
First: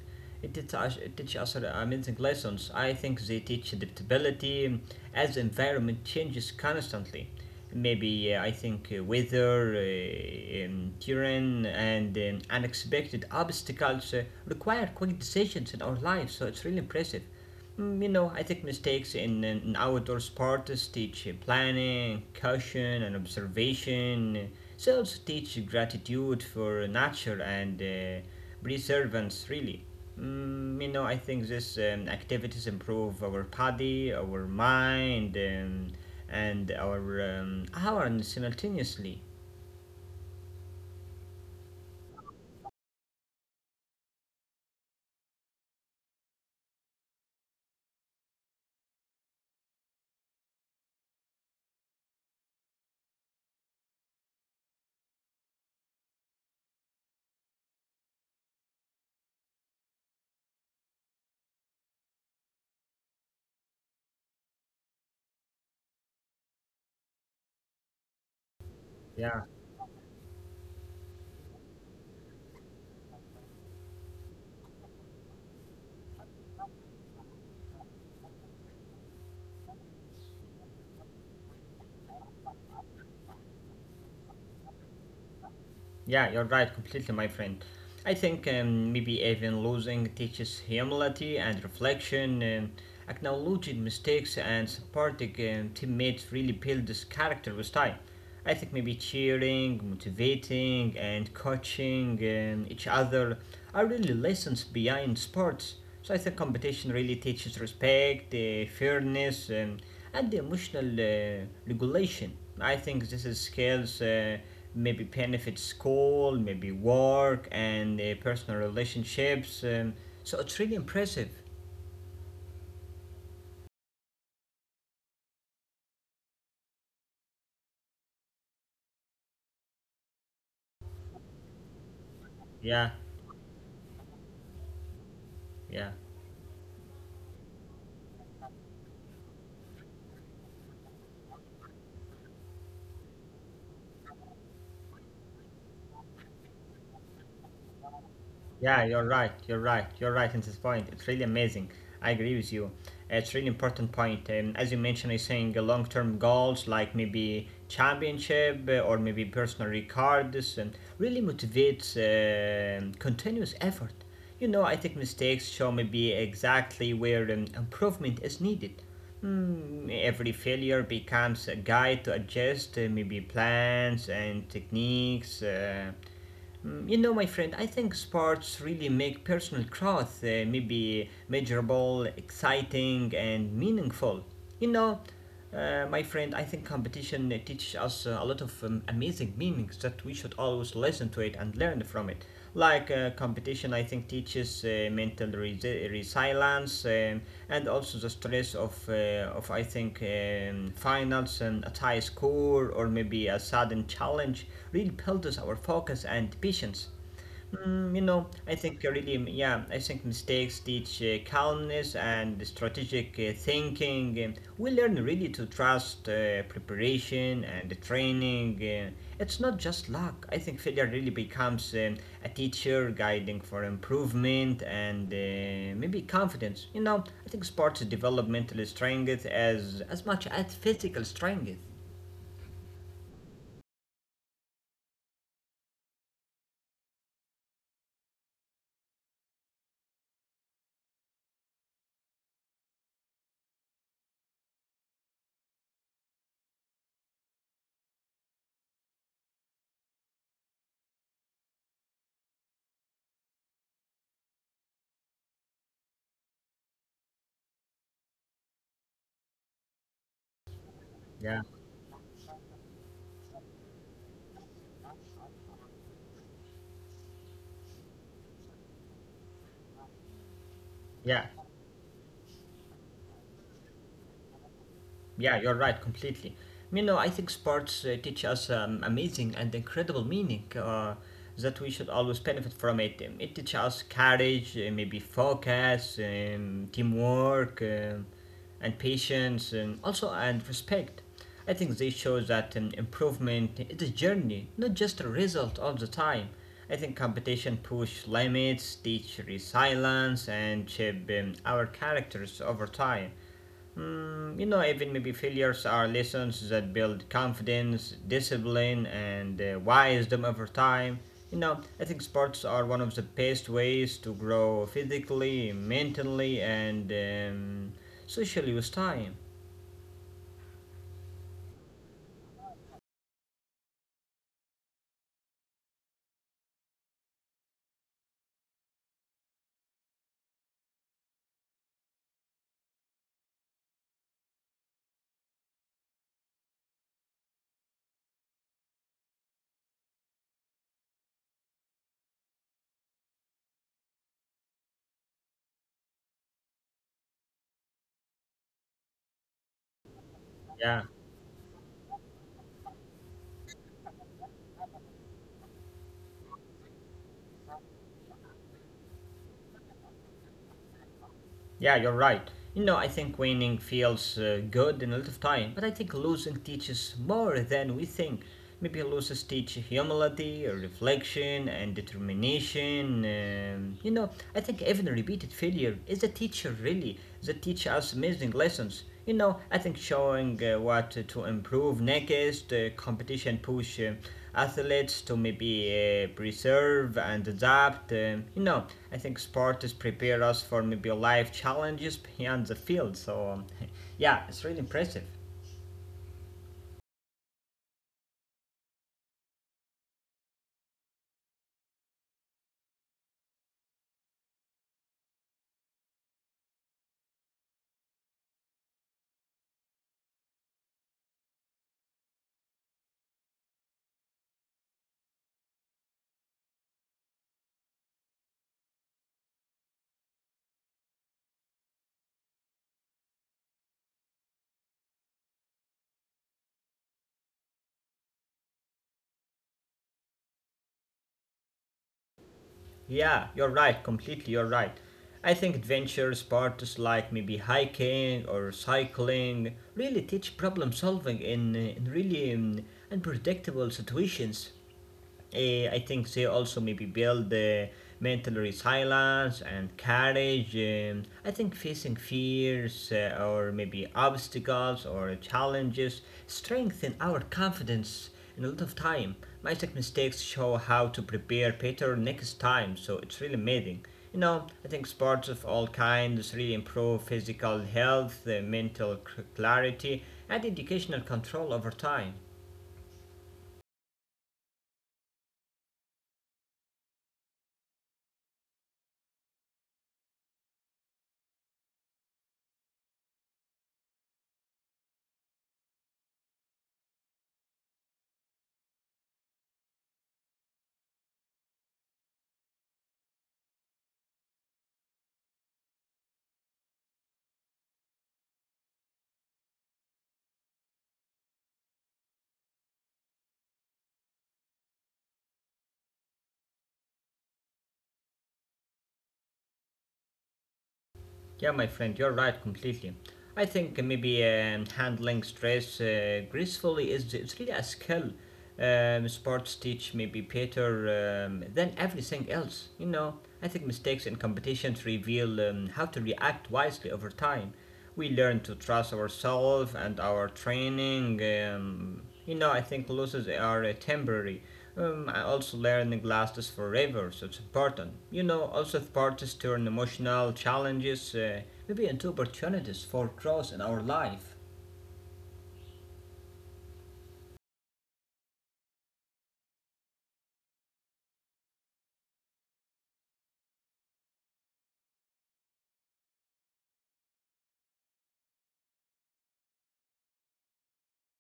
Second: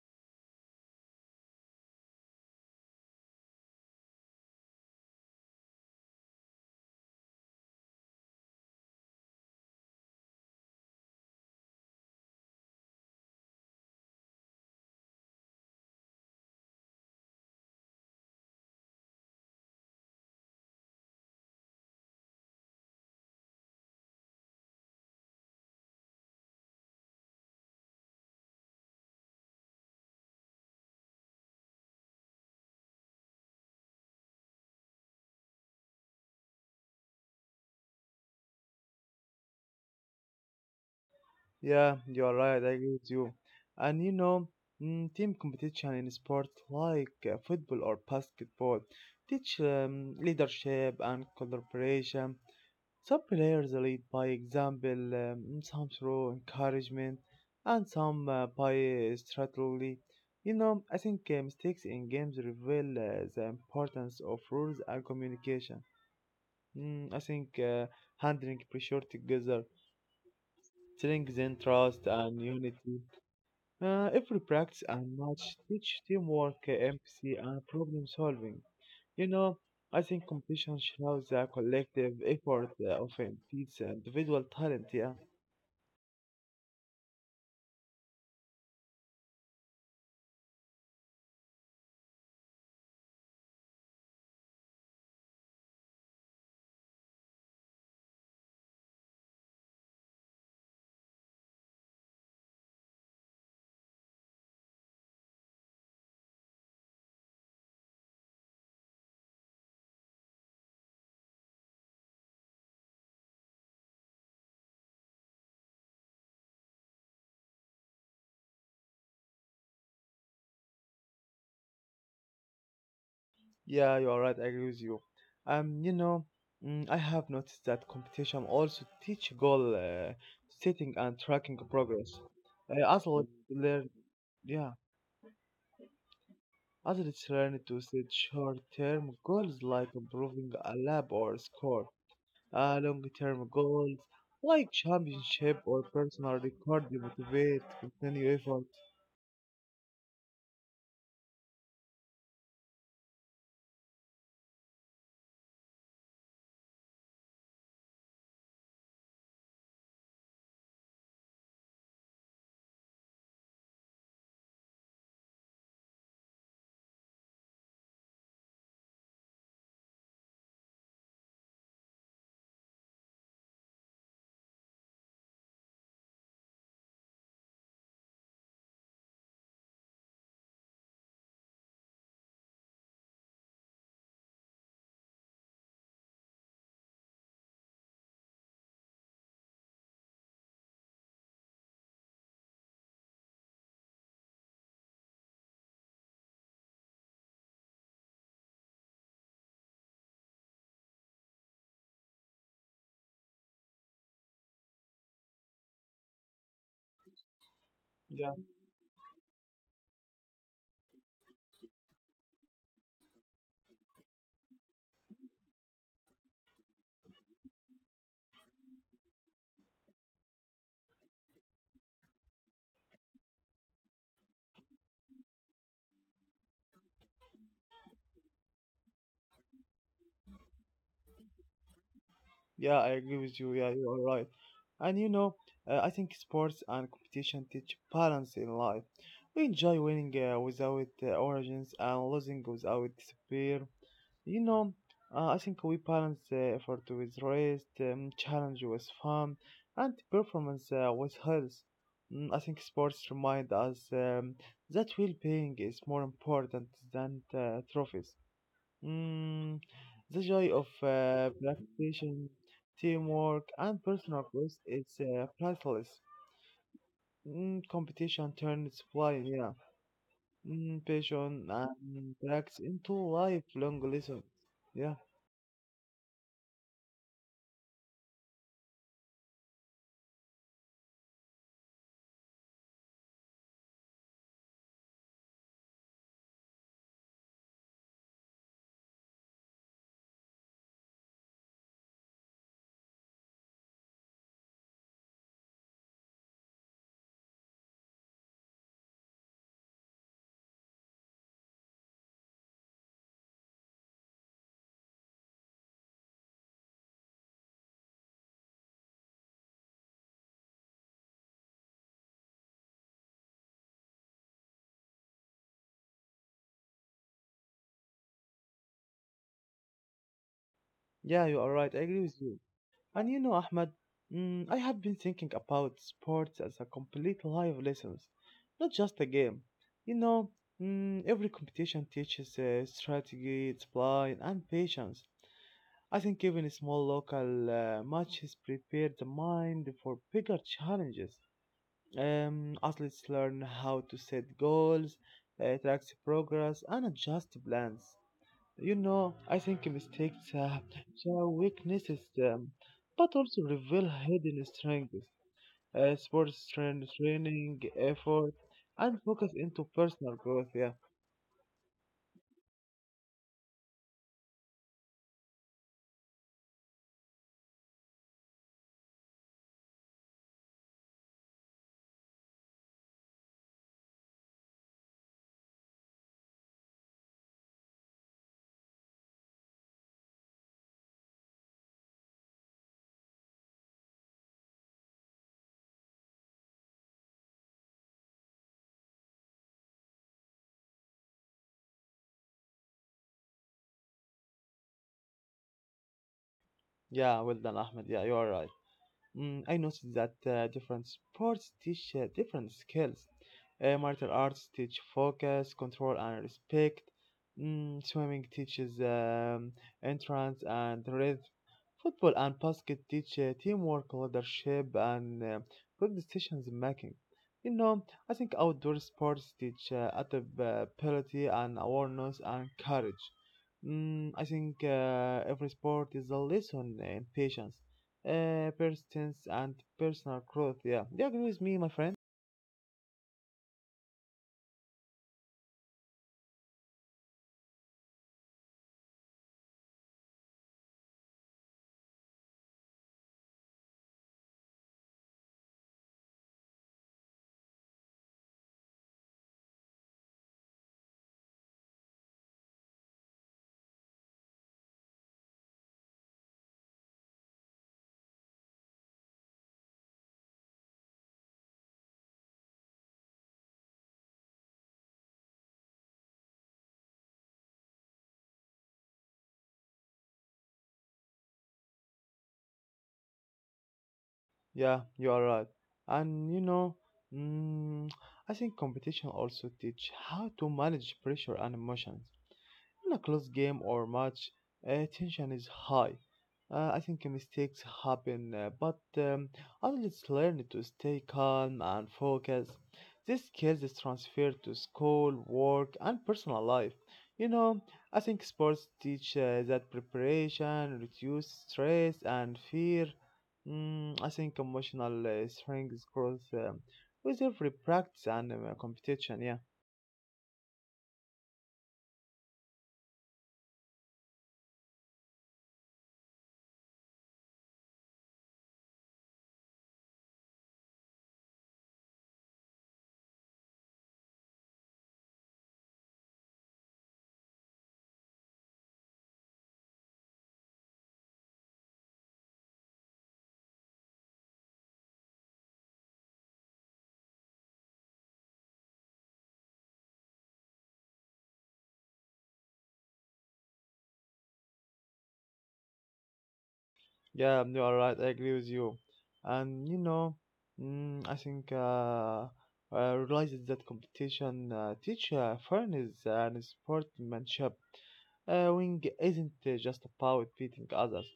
A: It teach us amazing lessons. I think they teach adaptability as environment changes constantly. Maybe I think weather, terrain, and unexpected obstacles require quick decisions in our lives. So it's really impressive. You know, I think mistakes in an outdoor sport teach planning, caution, and observation. They also teach gratitude for nature and preservance, really. You know, I think these activities improve our body, our mind, and our awareness simultaneously.
B: Yeah, you are right. I agree with you. And team competition in sports like football or basketball teach leadership and collaboration. Some players lead by example, some through encouragement, and some by strategy. You know, I think Mistakes in games reveal the importance of rules and communication. Mm, I think Handling pressure together strengthens trust and unity. Every practice and match teach teamwork, empathy, and problem solving. You know, I think competition shows the collective effort of entities and individual talent. Yeah,
A: Yeah, you're right, completely, my friend. I think maybe even losing teaches humility and reflection, acknowledging mistakes and supporting teammates really builds character with time. I think maybe cheering, motivating, and coaching each other are really lessons behind sports. So I think competition really teaches respect, fairness, and emotional regulation. I think this is skills maybe benefit school, maybe work, and personal relationships. So it's really impressive.
B: yeah, you are right. I agree with you. Um, you know, I have noticed that competition also teach goal setting and tracking progress.
A: Yeah,
B: Athletes learn, yeah.
A: yeah.
B: Adults learn to set short-term goals like improving a lab or score. Long-term goals like championship or personal record to motivate continued effort.
A: Yeah, you're right. You're right. You're right in this point. It's really amazing. I agree with you. It's really important point. As you mentioned, I think long-term goals like maybe championship or maybe personal records and really motivates continuous effort. You know, I think mistakes show maybe exactly where improvement is needed. Every failure becomes a guide to adjust maybe plans and techniques. You know, my friend, I think sports really make personal growth maybe measurable, exciting, and meaningful. You know, my friend, I think competition teaches us a lot of amazing meanings that we should always listen to it and learn from it. Like competition, I think teaches mental resilience and also the stress of I think, finals and a high score or maybe a sudden challenge really builds our focus and patience. You know, I think really, yeah, I think mistakes teach calmness and strategic thinking. We learn really to trust preparation and training. It's not just luck. I think failure really becomes a teacher guiding for improvement and maybe confidence. You know, I think sports develop mental strength as much as physical strength.
B: Yeah, I agree with you. Yeah, you are right. And I think sports and competition teach balance in life. We enjoy winning without origins and losing without despair. You know, I think we balance effort with rest, challenge with fun, and performance with health. I think sports remind us that well-being is more important than trophies. Mm, the joy of
A: Yeah,
B: preparation, teamwork, and personal growth is priceless. Competition turns flying, yeah.
A: yeah.
B: Passion and practice into lifelong lessons. Yeah,
A: Yeah, you're right, completely. You know, I think sports teach us amazing and incredible meaning that we should always benefit from it. It teaches us courage, maybe focus, teamwork, and patience, and also and respect. I think they show that improvement is a journey, not just a result all the time. I think competition push limits, teach resilience, and shape our characters over time. You know, even maybe failures are lessons that build confidence, discipline, and wisdom over time. You know, I think sports are one of the best ways to grow physically, mentally, and socially with time.
B: yeah, you are right. I agree with you. And, Ahmed, I have been thinking about sports as a complete life lessons, not just a game. You know, every competition teaches strategy, discipline, and patience. I think even small local matches prepare the mind for bigger challenges. Athletes learn how to set goals, track progress, and adjust plans. You know, I think mistakes
A: Yeah.
B: Show weaknesses, but also reveal hidden strengths. Sports train, training, effort, and focus into personal growth. Yeah,
A: Yeah, you're right. You know, I think winning feels good in a lot of time, but I think losing teaches more than we think. Maybe losses teach humility, reflection, and determination. You know, I think even repeated failure is a teacher, really, that teaches us amazing lessons. You know, I think showing what to improve next, competition push athletes to maybe preserve and adapt. You know, I think sports prepare us for maybe life challenges beyond the field. So, *laughs* yeah, it's really impressive.
B: yeah, well done, Ahmed. Yeah, you are right. I noticed that different sports teach different skills. Martial arts teach focus, control, and respect. Swimming teaches entrance and rhythm. Football and basket teach teamwork, leadership, and good decisions making. You know, I think outdoor sports teach adaptability and awareness and courage. Mm, I think Every sport is a lesson in patience persistence and personal growth. Yeah, do you agree with me, my friend?
A: Yeah, you're right, completely, you're right. I think adventure sports like maybe hiking or cycling really teach problem solving in really unpredictable situations. I think they also maybe build the mental resilience and courage. I think facing fears or maybe obstacles or challenges strengthen our confidence in a lot of time. My tech mistakes show how to prepare better next time, so it's really amazing. You know, I think sports of all kinds really improve physical health, mental clarity, and educational control over time.
B: Yeah, you are right. And mm, I think competition also teach how to manage pressure and emotions. In a close game or match, tension is high. I think mistakes happen, but athletes learn to stay calm and focused. This skills is transferred to school, work, and personal life. You know, I think sports teach that preparation, reduce stress and fear. I think emotional strength grows with every practice and competition. Yeah.
A: Yeah, my friend, you're right completely. I think maybe handling stress gracefully is it's really a skill. Sports teach maybe better than everything else. You know, I think mistakes in competitions reveal how to react wisely over time. We learn to trust ourselves and our training. You know, I think losses are temporary. I also learned glasses for rivers, so it's important. You know, also parties turn emotional challenges maybe into opportunities for growth in our life.
B: Yeah, you are right. I agree with you. And mm, I think uh, I realized that competition teach fairness and sportsmanship. Winning isn't just about beating others.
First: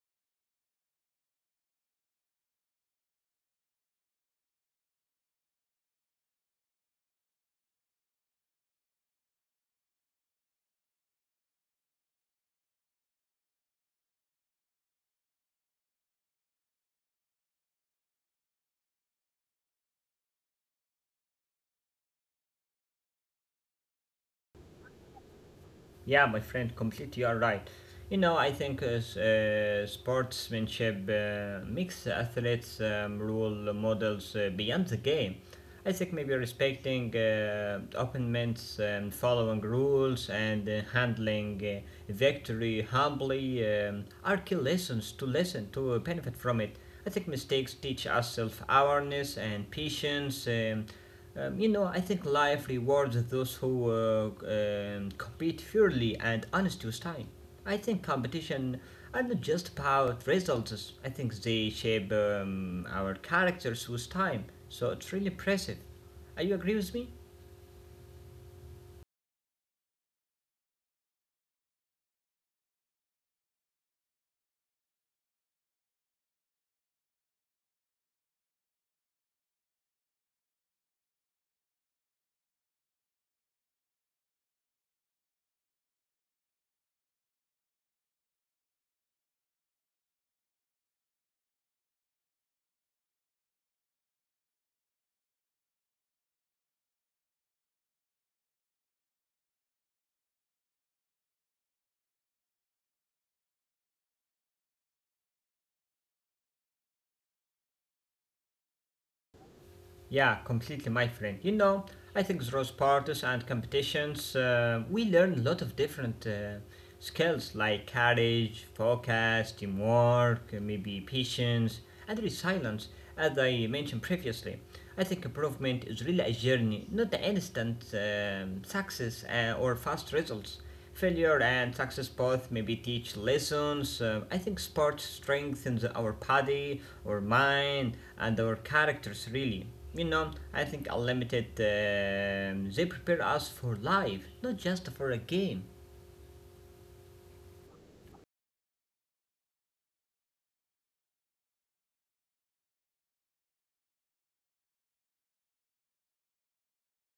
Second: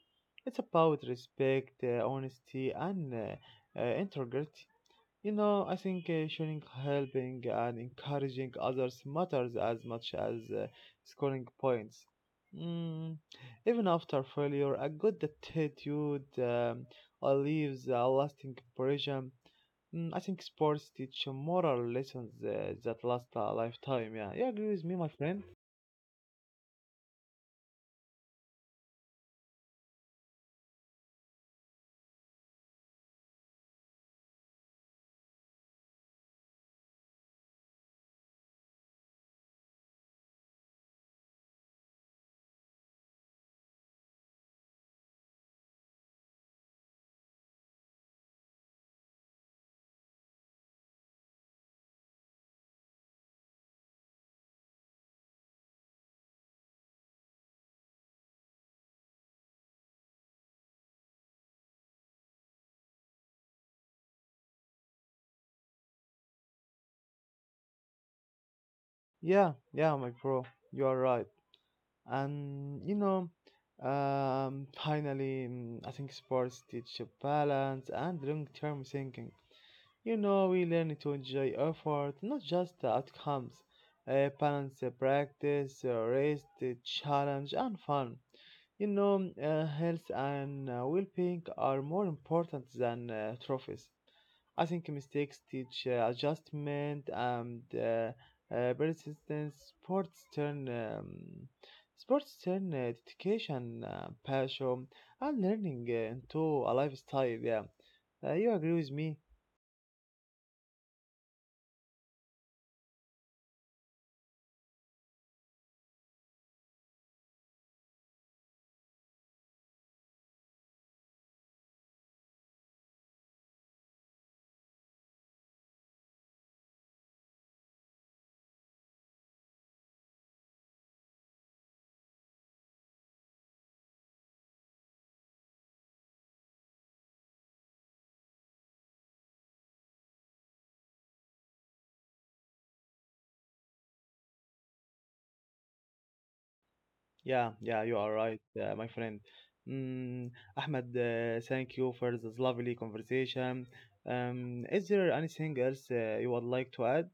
B: It's about respect, honesty, and integrity. You know, I think Showing helping and encouraging others matters as much as scoring points. Mm, Even after failure, a good attitude leaves a lasting impression. I think sports teach moral lessons that last a lifetime. Yeah, you agree with me, my friend?
A: Yeah, my friend, completely you're right. You know, I think sportsmanship makes athletes role models beyond the game. I think maybe respecting opponents, following rules, and handling victory humbly are key lessons to listen to benefit from it. I think mistakes teach us self awareness and patience. You know, I think life rewards those who compete fairly and honest with time. I think competition are not just about results. I think they shape our characters with time. So it's really impressive. Are you agree with me?
B: Yeah, yeah, my bro, you are right. And, finally, I think sports teach you balance and long-term thinking. You know, we learn to enjoy effort, not just the outcomes. Balance practice, rest, challenge, and fun. Health and well-being are more important than trophies. I think mistakes teach adjustment and persistence. Sports turn um, Sports turn dedication, passion, and learning into a lifestyle. Yeah, you agree with me?
A: Yeah, completely, my friend. You know, I think those parties and competitions, we learn a lot of different skills like courage, focus, teamwork, maybe patience, and resilience, as I mentioned previously. I think improvement is really a journey, not the instant success or fast results. Failure and success both maybe teach lessons. I think sports strengthens our body, our mind, and our characters really. You know, I think unlimited, they prepare us for life, not just for a game.
B: Yeah, yeah, you are right, my friend. Mm, Ahmed, thank you for this lovely conversation. Is there anything else you would like to add?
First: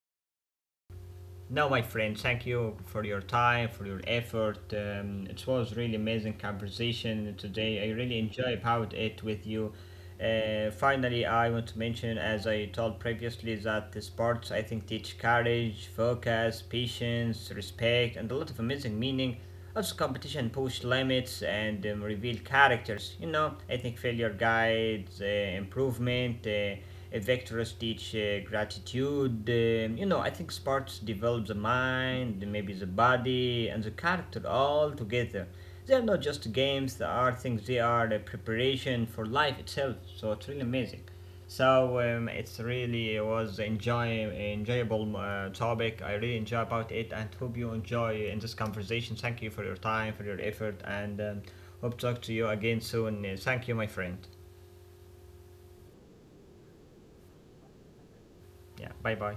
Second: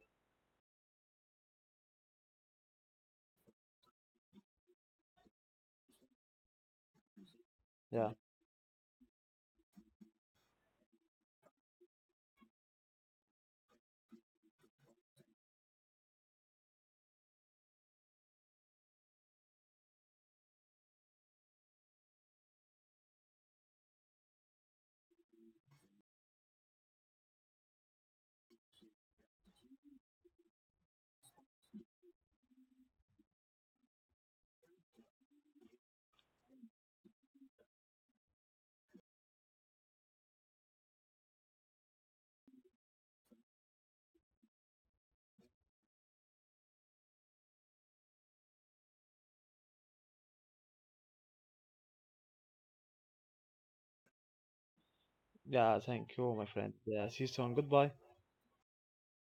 A: No, my friend, thank you for your time, for your effort. It was really amazing conversation today. I
B: Yeah,
A: really enjoyed about it with you. Finally, I want to mention, as I told previously, that the sports I think teach courage, focus, patience, respect, and a lot of amazing meaning. Also, competition push limits and reveal characters. You know, I think failure guides improvement. Vectors teach gratitude. You know, I think sports develop the mind, maybe the body, and the character all together. They are not just games, they are things, they are the preparation for life itself. So it's really amazing. So it's really was enjoyable topic. I really enjoy about it and hope you enjoy in this conversation. Thank you for your time, for your effort, and hope to talk to you again soon. Thank you, my friend.
B: yeah, thank you, my friend. Yeah, see you soon. Goodbye.
A: Yeah, bye bye.